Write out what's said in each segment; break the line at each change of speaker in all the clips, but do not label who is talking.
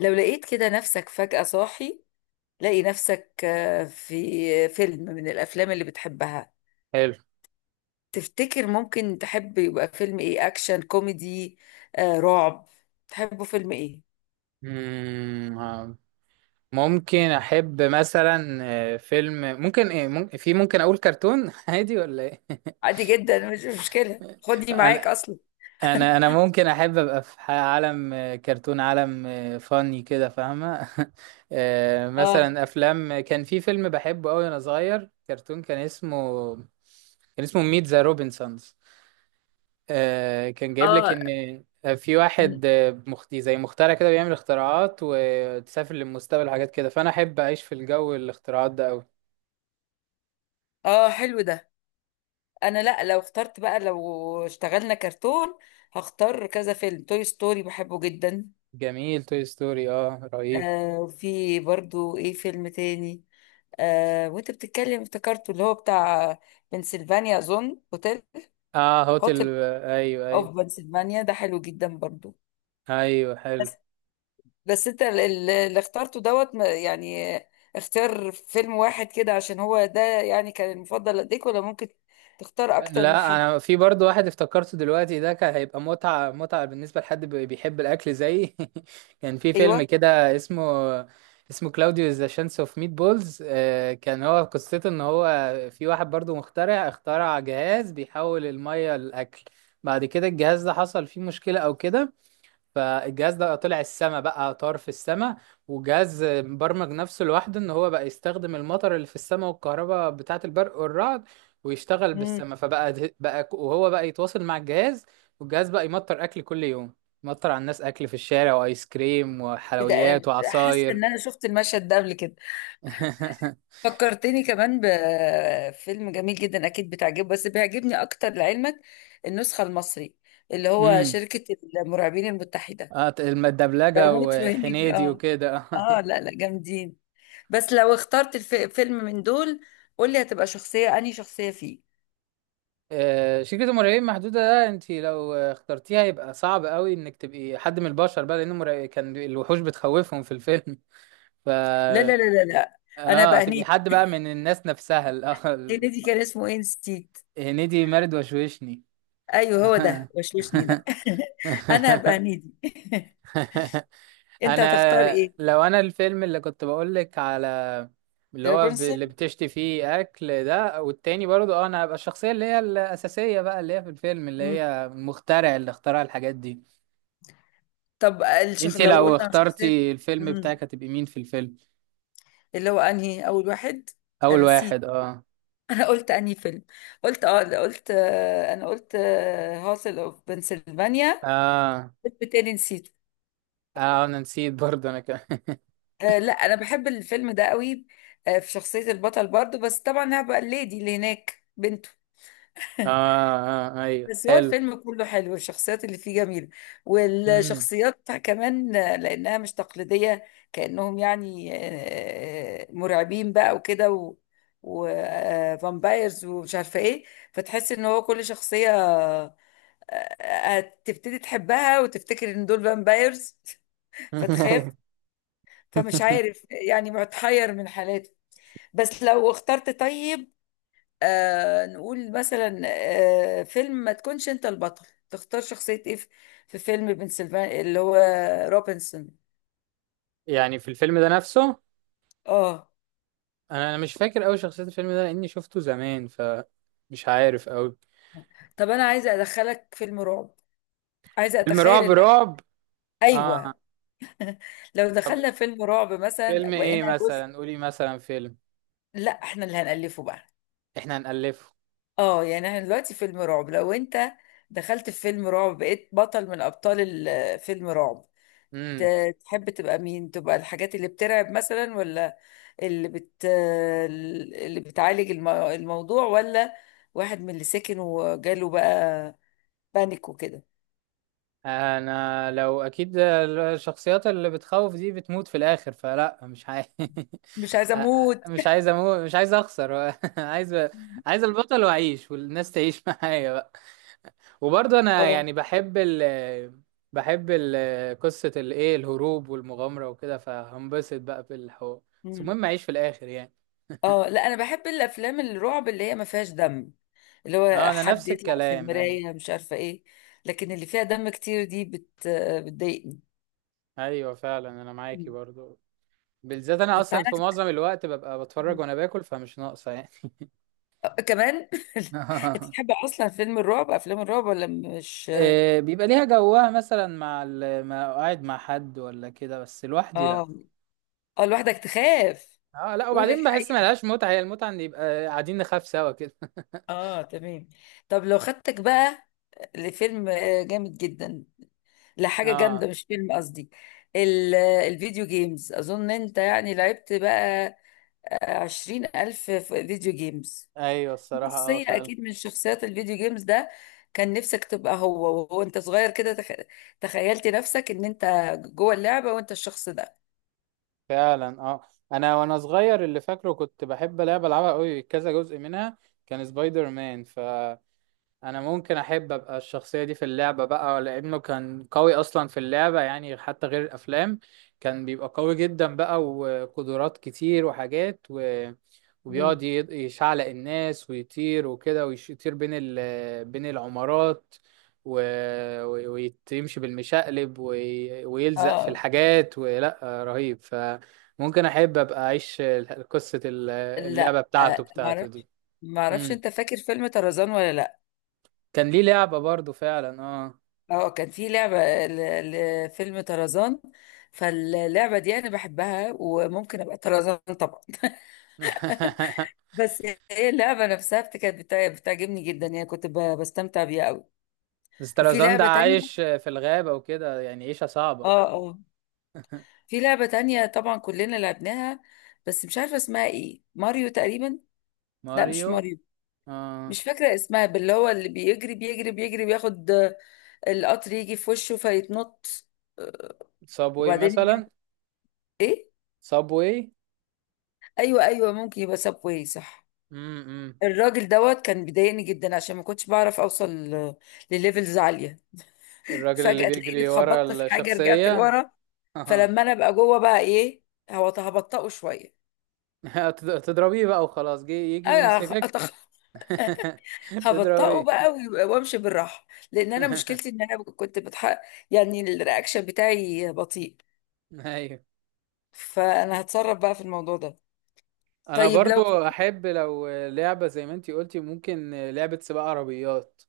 لو لقيت كده نفسك فجأة صاحي، لاقي نفسك في فيلم من الأفلام اللي بتحبها.
حلو.
تفتكر ممكن تحب يبقى فيلم إيه؟ أكشن كوميدي، رعب؟ تحبه فيلم إيه؟
مم، آه. ممكن احب مثلا فيلم ممكن ايه ممكن في ممكن اقول كرتون عادي ولا ايه؟
عادي جدا، مش مشكلة، خدني معاك
انا
أصلا.
انا ممكن احب ابقى في عالم كرتون، عالم فاني كده، فاهمه.
آه.
مثلا افلام، كان في فيلم بحبه قوي وانا صغير، كرتون، كان اسمه ميت ذا روبنسونز. كان جايب لك
اه.
ان في واحد زي مخترع كده، بيعمل اختراعات وتسافر للمستقبل وحاجات كده، فانا احب اعيش في الجو، الاختراعات ده قوي.
حلو ده. أنا لأ، لو اخترت بقى، لو اشتغلنا كرتون هختار كذا فيلم. توي ستوري بحبه جدا.
جميل، توي ستوري اه رهيب.
في برضو إيه؟ فيلم تاني، وانت بتتكلم افتكرته، اللي هو بتاع بنسلفانيا، اظن هوتيل.
اه هوتل
هوتيل
ايوه
اوف
ايوه.
بنسلفانيا ده حلو جدا برضو.
ايوه حلو.
بس بس انت اللي اخترته دوت ما- يعني اختار فيلم واحد كده، عشان هو ده يعني كان المفضل لديك، ولا ممكن تختار اكتر من
لا،
حد؟
انا في برضو واحد افتكرته دلوقتي، ده كان هيبقى متعة متعة بالنسبة لحد بيحب الاكل زيي. كان في فيلم
ايوه.
كده اسمه، كلاوديو ذا شانس اوف ميت بولز. كان هو قصته ان هو في واحد برضو مخترع، اخترع جهاز بيحول المية لاكل. بعد كده الجهاز ده حصل فيه مشكلة او كده، فالجهاز ده طلع السما بقى، طار في السما. وجهاز مبرمج نفسه لوحده ان هو بقى يستخدم المطر اللي في السما والكهرباء بتاعة البرق والرعد ويشتغل
امم.
بالسما، فبقى ده- بقى ك- وهو بقى يتواصل مع الجهاز، والجهاز بقى يمطر اكل كل يوم، يمطر على الناس اكل في الشارع، وايس كريم
ده
وحلويات
حاسه
وعصاير.
ان انا شفت المشهد ده قبل كده. فكرتني كمان بفيلم جميل جدا، اكيد بتعجبه، بس بيعجبني اكتر لعلمك، النسخه المصري اللي هو
امم.
شركه المرعبين المتحده.
الدبلجة
بموت في هنيدي.
وحنيدي
اه.
وكده.
اه لا لا، جامدين. بس لو اخترت فيلم من دول، قول لي هتبقى شخصيه، انهي شخصيه فيه؟
شركة المرعبين محدودة ده، انت لو اخترتيها يبقى صعب قوي انك تبقي حد من البشر بقى، لان المرع... كان الوحوش بتخوفهم في الفيلم. ف
لا لا لا لا لا. انا
اه،
بقى
تبقي
هنيدي.
حد بقى من الناس نفسها،
هنيدي كان اسمه ايه، نسيت.
هنيدي مارد وشوشني.
ايوه، هو ده وشوشني ده. انا هبقى هنيدي. انت هتختار
انا
ايه؟
لو انا الفيلم اللي كنت بقولك على، اللي هو
رابنزل.
اللي بتشتي فيه اكل ده، والتاني برضه اه، انا هبقى الشخصية اللي هي الأساسية بقى، اللي هي في الفيلم، اللي هي المخترع اللي اخترع الحاجات دي.
طب
انت
لو
لو
قلنا على شخصيات،
اخترتي الفيلم
مم.
بتاعك هتبقي مين في الفيلم؟
اللي هو انهي اول واحد؟
اول
انا نسيت.
واحد اه.
انا قلت انهي فيلم؟ قلت لا، قلت انا قلت هاسل اوف بنسلفانيا.
اه
فيلم تاني نسيته.
اه انا نسيت برضه، انا كمان.
لا انا بحب الفيلم ده قوي. في شخصية البطل برضو، بس طبعا هبقى الليدي اللي هناك بنته.
اه اه ايوه
بس هو
حلو.
الفيلم كله حلو، والشخصيات اللي فيه جميلة،
امم.
والشخصيات كمان لأنها مش تقليدية. كأنهم يعني مرعبين بقى وكده، وفامبايرز ومش عارفة ايه. فتحس ان هو كل شخصية آه، تبتدي تحبها، وتفتكر ان دول فامبايرز فتخاف. فمش عارف يعني، متحير من حالاته. بس لو اخترت طيب، نقول مثلا، فيلم ما تكونش انت البطل، تختار شخصية ايه في في فيلم بنسلفانيا، اللي هو روبنسون.
يعني في الفيلم ده نفسه؟
اه.
انا مش فاكر قوي شخصية الفيلم ده لاني شفته زمان، فمش عارف قوي.
طب انا عايزة ادخلك فيلم رعب، عايزة
فيلم
اتخيل
رعب
ان،
رعب
ايوه،
اه.
لو
طب
دخلنا فيلم رعب مثلا
فيلم ايه
بقينا جزء.
مثلا؟ قولي مثلا فيلم.
لا احنا اللي هنألفه بقى.
احنا هنألفه.
اه، يعني احنا دلوقتي فيلم رعب، لو انت دخلت في فيلم رعب بقيت بطل من ابطال فيلم رعب، تحب تبقى مين؟ تبقى الحاجات اللي بترعب مثلا، ولا اللي بت اللي بتعالج الموضوع، ولا واحد من اللي ساكن وجاله بقى بانيك وكده؟
انا لو اكيد الشخصيات اللي بتخوف دي بتموت في الاخر، فلا مش عايز.
مش عايزه اموت.
مش عايز اموت، مش عايز اخسر. عايز، عايز البطل واعيش والناس تعيش معايا بقى. وبرضه انا
اه.
يعني بحب ال قصة الايه، الهروب والمغامرة وكده، فهنبسط بقى في الحوار. بس
مم.
المهم اعيش في الاخر يعني.
اه لا، انا بحب الافلام الرعب اللي هي ما فيهاش دم، اللي
اه،
هو
انا
حد
نفس
يطلع في
الكلام ايوه.
المرايه مش عارفه ايه. لكن اللي فيها دم كتير دي بتضايقني.
ايوه فعلا، انا معاكي
مم.
برضو. بالذات انا
طب
اصلا
تعالى
في معظم الوقت ببقى بتفرج وانا باكل، فمش ناقصه يعني.
كمان. انت بتحب اصلا فيلم الرعب افلام الرعب، ولا مش؟
بيبقى ليها جوها مثلا مع ال... مع قاعد مع حد ولا كده، بس لوحدي لا.
اه. اه، لوحدك تخاف.
اه لا،
قول
وبعدين بحس ما
الحقيقة.
لهاش متعة، هي المتعة ان يبقى قاعدين نخاف سوا كده.
اه تمام. طب لو خدتك بقى لفيلم جامد جدا، لحاجة جامدة
اه
مش فيلم قصدي، الفيديو جيمز. أظن أنت يعني لعبت بقى 20,000 فيديو جيمز.
ايوه
في
الصراحة اه
شخصية
فعلا.
أكيد من شخصيات الفيديو جيمز ده كان نفسك تبقى هو، وهو أنت صغير كده تخيلت نفسك إن أنت جوه اللعبة وأنت الشخص ده.
فعلا اه، انا وانا صغير اللي فاكره كنت بحب لعبة العبها قوي كذا جزء منها، كان سبايدر مان. انا ممكن احب ابقى الشخصيه دي في اللعبه بقى، لانه كان قوي اصلا في اللعبه يعني حتى غير الافلام، كان بيبقى قوي جدا بقى، وقدرات كتير وحاجات
مم.
وبيقعد ي- يشعلق الناس ويطير وكده، ويطير بين ال... بين العمارات و... و- ويمشي بالمشقلب ويلزق في
اه
الحاجات ولا رهيب. فممكن احب ابقى اعيش قصه اللعبه
لا،
بتاعته بتاعته دي.
معرفش.
مم.
انت فاكر فيلم طرزان ولا لا؟
كان ليه لعبة برضو فعلا آه.
اه كان في لعبة ل- لفيلم طرزان. فاللعبة دي انا بحبها، وممكن ابقى طرزان طبعا. بس هي اللعبة نفسها بتعجبني جدا يعني، كنت بستمتع بيها قوي. وفي
سترازان ده
لعبة
عايش
تانية.
في الغابة وكده، يعني عيشة
اه
صعبة.
اه. في لعبة تانية طبعا كلنا لعبناها، بس مش عارفة اسمها ايه، ماريو تقريبا. لا مش
ماريو
ماريو.
آه.
مش فاكرة اسمها، باللي هو اللي بيجري بيجري بيجري بياخد القطر يجي في وشه فيتنط،
صابوي
وبعدين يجي
مثلا.
ايه؟
صابوي.
ايوه ايوه، ممكن يبقى سبواي، صح.
امم.
الراجل دوت كان بيضايقني جدا، عشان ما كنتش بعرف اوصل لليفلز عاليه.
الراجل اللي
فجاه تلاقيني
بيجري ورا
اتخبطت في حاجه رجعت
الشخصية.
لورا.
آه.
فلما انا ابقى جوه بقى ايه، هو هبطئه شويه.
تضربيه بقى وخلاص، يجي
انا
يمسكك.
هبطئه
تضربيه.
بقى، وامشي بالراحه، لان انا مشكلتي ان انا كنت بتحق، يعني الرياكشن بتاعي بطيء،
ايوه،
فانا هتصرف بقى في الموضوع ده.
انا
طيب لو،
برضو. احب لو لعبة زي ما انتي قلتي، ممكن لعبة سباق عربيات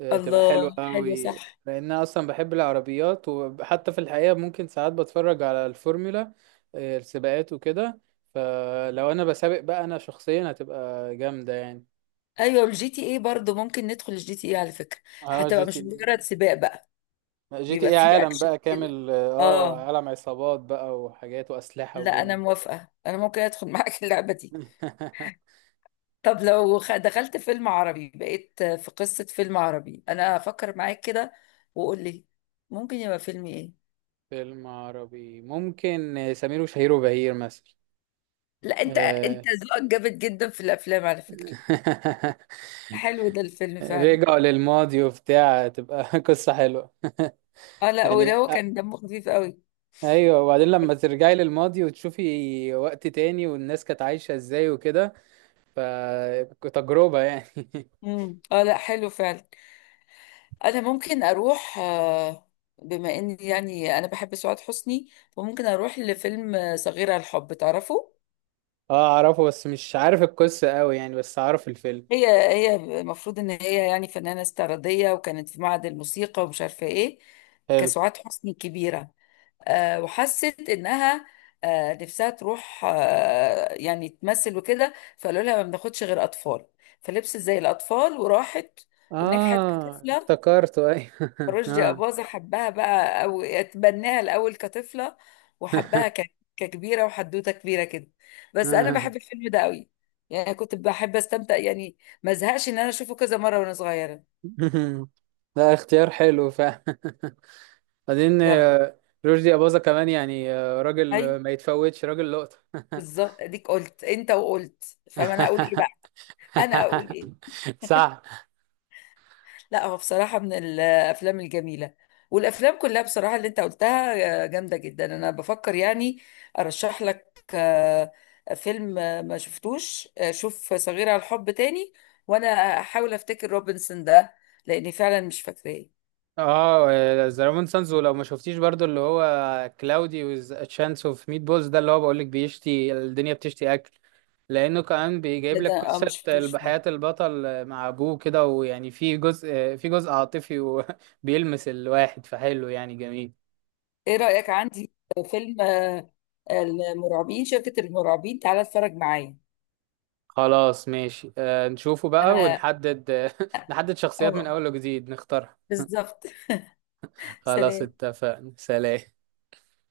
تبقى حلوة
الله حلو
قوي،
صح.
لان أنا اصلا بحب العربيات، وحتى في الحقيقة ممكن ساعات بتفرج على الفورمولا، السباقات وكده، فلو انا بسابق بقى انا شخصيا هتبقى جامدة يعني.
ايوه الجي تي اي برضه، ممكن ندخل الجي تي اي على فكره.
اه
هتبقى مش مجرد سباق بقى،
جي تي
بيبقى
ايه
فيه
عالم
اكشن
بقى
كده.
كامل، اه
اه.
عالم عصابات بقى، وحاجات واسلحة
لا انا
ودنيا.
موافقه، انا ممكن ادخل معاك اللعبه دي. طب لو دخلت فيلم عربي بقيت في قصه فيلم عربي، انا افكر معاك كده وقول لي ممكن يبقى فيلم ايه.
فيلم عربي، ممكن سمير وشهير وبهير
لا انت،
مثلا.
ذوقك جامد جدا في الافلام على فكره. حلو ده الفيلم فعلا.
رجعوا للماضي وبتاع، تبقى قصة حلوة.
اه لا،
يعني
وده هو
أ-
كان دمه خفيف قوي.
ايوه، وبعدين لما ترجعي للماضي وتشوفي وقت تاني والناس كانت عايشة ازاي وكده، فتجربة يعني.
امم. اه لا، حلو فعلا. انا ممكن اروح بما اني يعني انا بحب سعاد حسني، فممكن اروح لفيلم صغيرة الحب، تعرفه؟
اه اعرفه، بس مش عارف القصة قوي يعني، بس اعرف الفيلم.
هي هي المفروض ان هي يعني فنانة استعراضية، وكانت في معهد الموسيقى ومش عارفة ايه،
حلو.
كسعاد حسني كبيرة. وحست انها نفسها تروح يعني تمثل وكده، فقالوا لها ما بناخدش غير اطفال، فلبست زي الاطفال وراحت ونجحت
اه
كطفلة.
افتكرته ايوه.
رشدي
اه
أباظة حبها بقى، أو اتبناها الأول كطفلة، وحبها ككبيرة، وحدوتة كبيرة كده. بس أنا
اه.
بحب الفيلم ده قوي، يعني كنت بحب أستمتع يعني. ما زهقش إن أنا أشوفه كذا مرة وأنا صغيرة.
ده اختيار حلو فعلا. بعدين
يلا.
رشدي أباظة كمان يعني راجل
هاي،
ما يتفوتش، راجل لقطة.
بالظبط، أديك قلت أنت وقلت، فما أنا أقول إيه بقى؟ أنا أقول إيه؟
صح.
لا هو بصراحة من الأفلام الجميلة. والأفلام كلها بصراحة اللي أنت قلتها جامدة جدا. أنا بفكر يعني أرشح لك فيلم ما شفتوش، شوف صغيرة على الحب تاني، وأنا أحاول أفتكر روبنسون ده لأني فعلا مش فاكراه.
اه ذا رومان سانز، ولو ما شفتيش برضو اللي هو كلاودي ويز تشانس اوف ميت بولز ده، اللي هو بقولك بيشتي الدنيا، بتشتي اكل، لانه كمان بيجيب
لا ده
لك قصه
ما شفتوش خالص.
حياه البطل مع ابوه كده، ويعني في جزء عاطفي وبيلمس الواحد، فحلو يعني جميل.
إيه رأيك عندي فيلم المرعبين، المرعبين، تعالى اتفرج معايا.
خلاص ماشي، نشوفه بقى
أنا.
ونحدد. نحدد شخصيات من
أه،
اول وجديد نختارها.
بالظبط.
خلاص
سلام.
اتفقنا، سلام.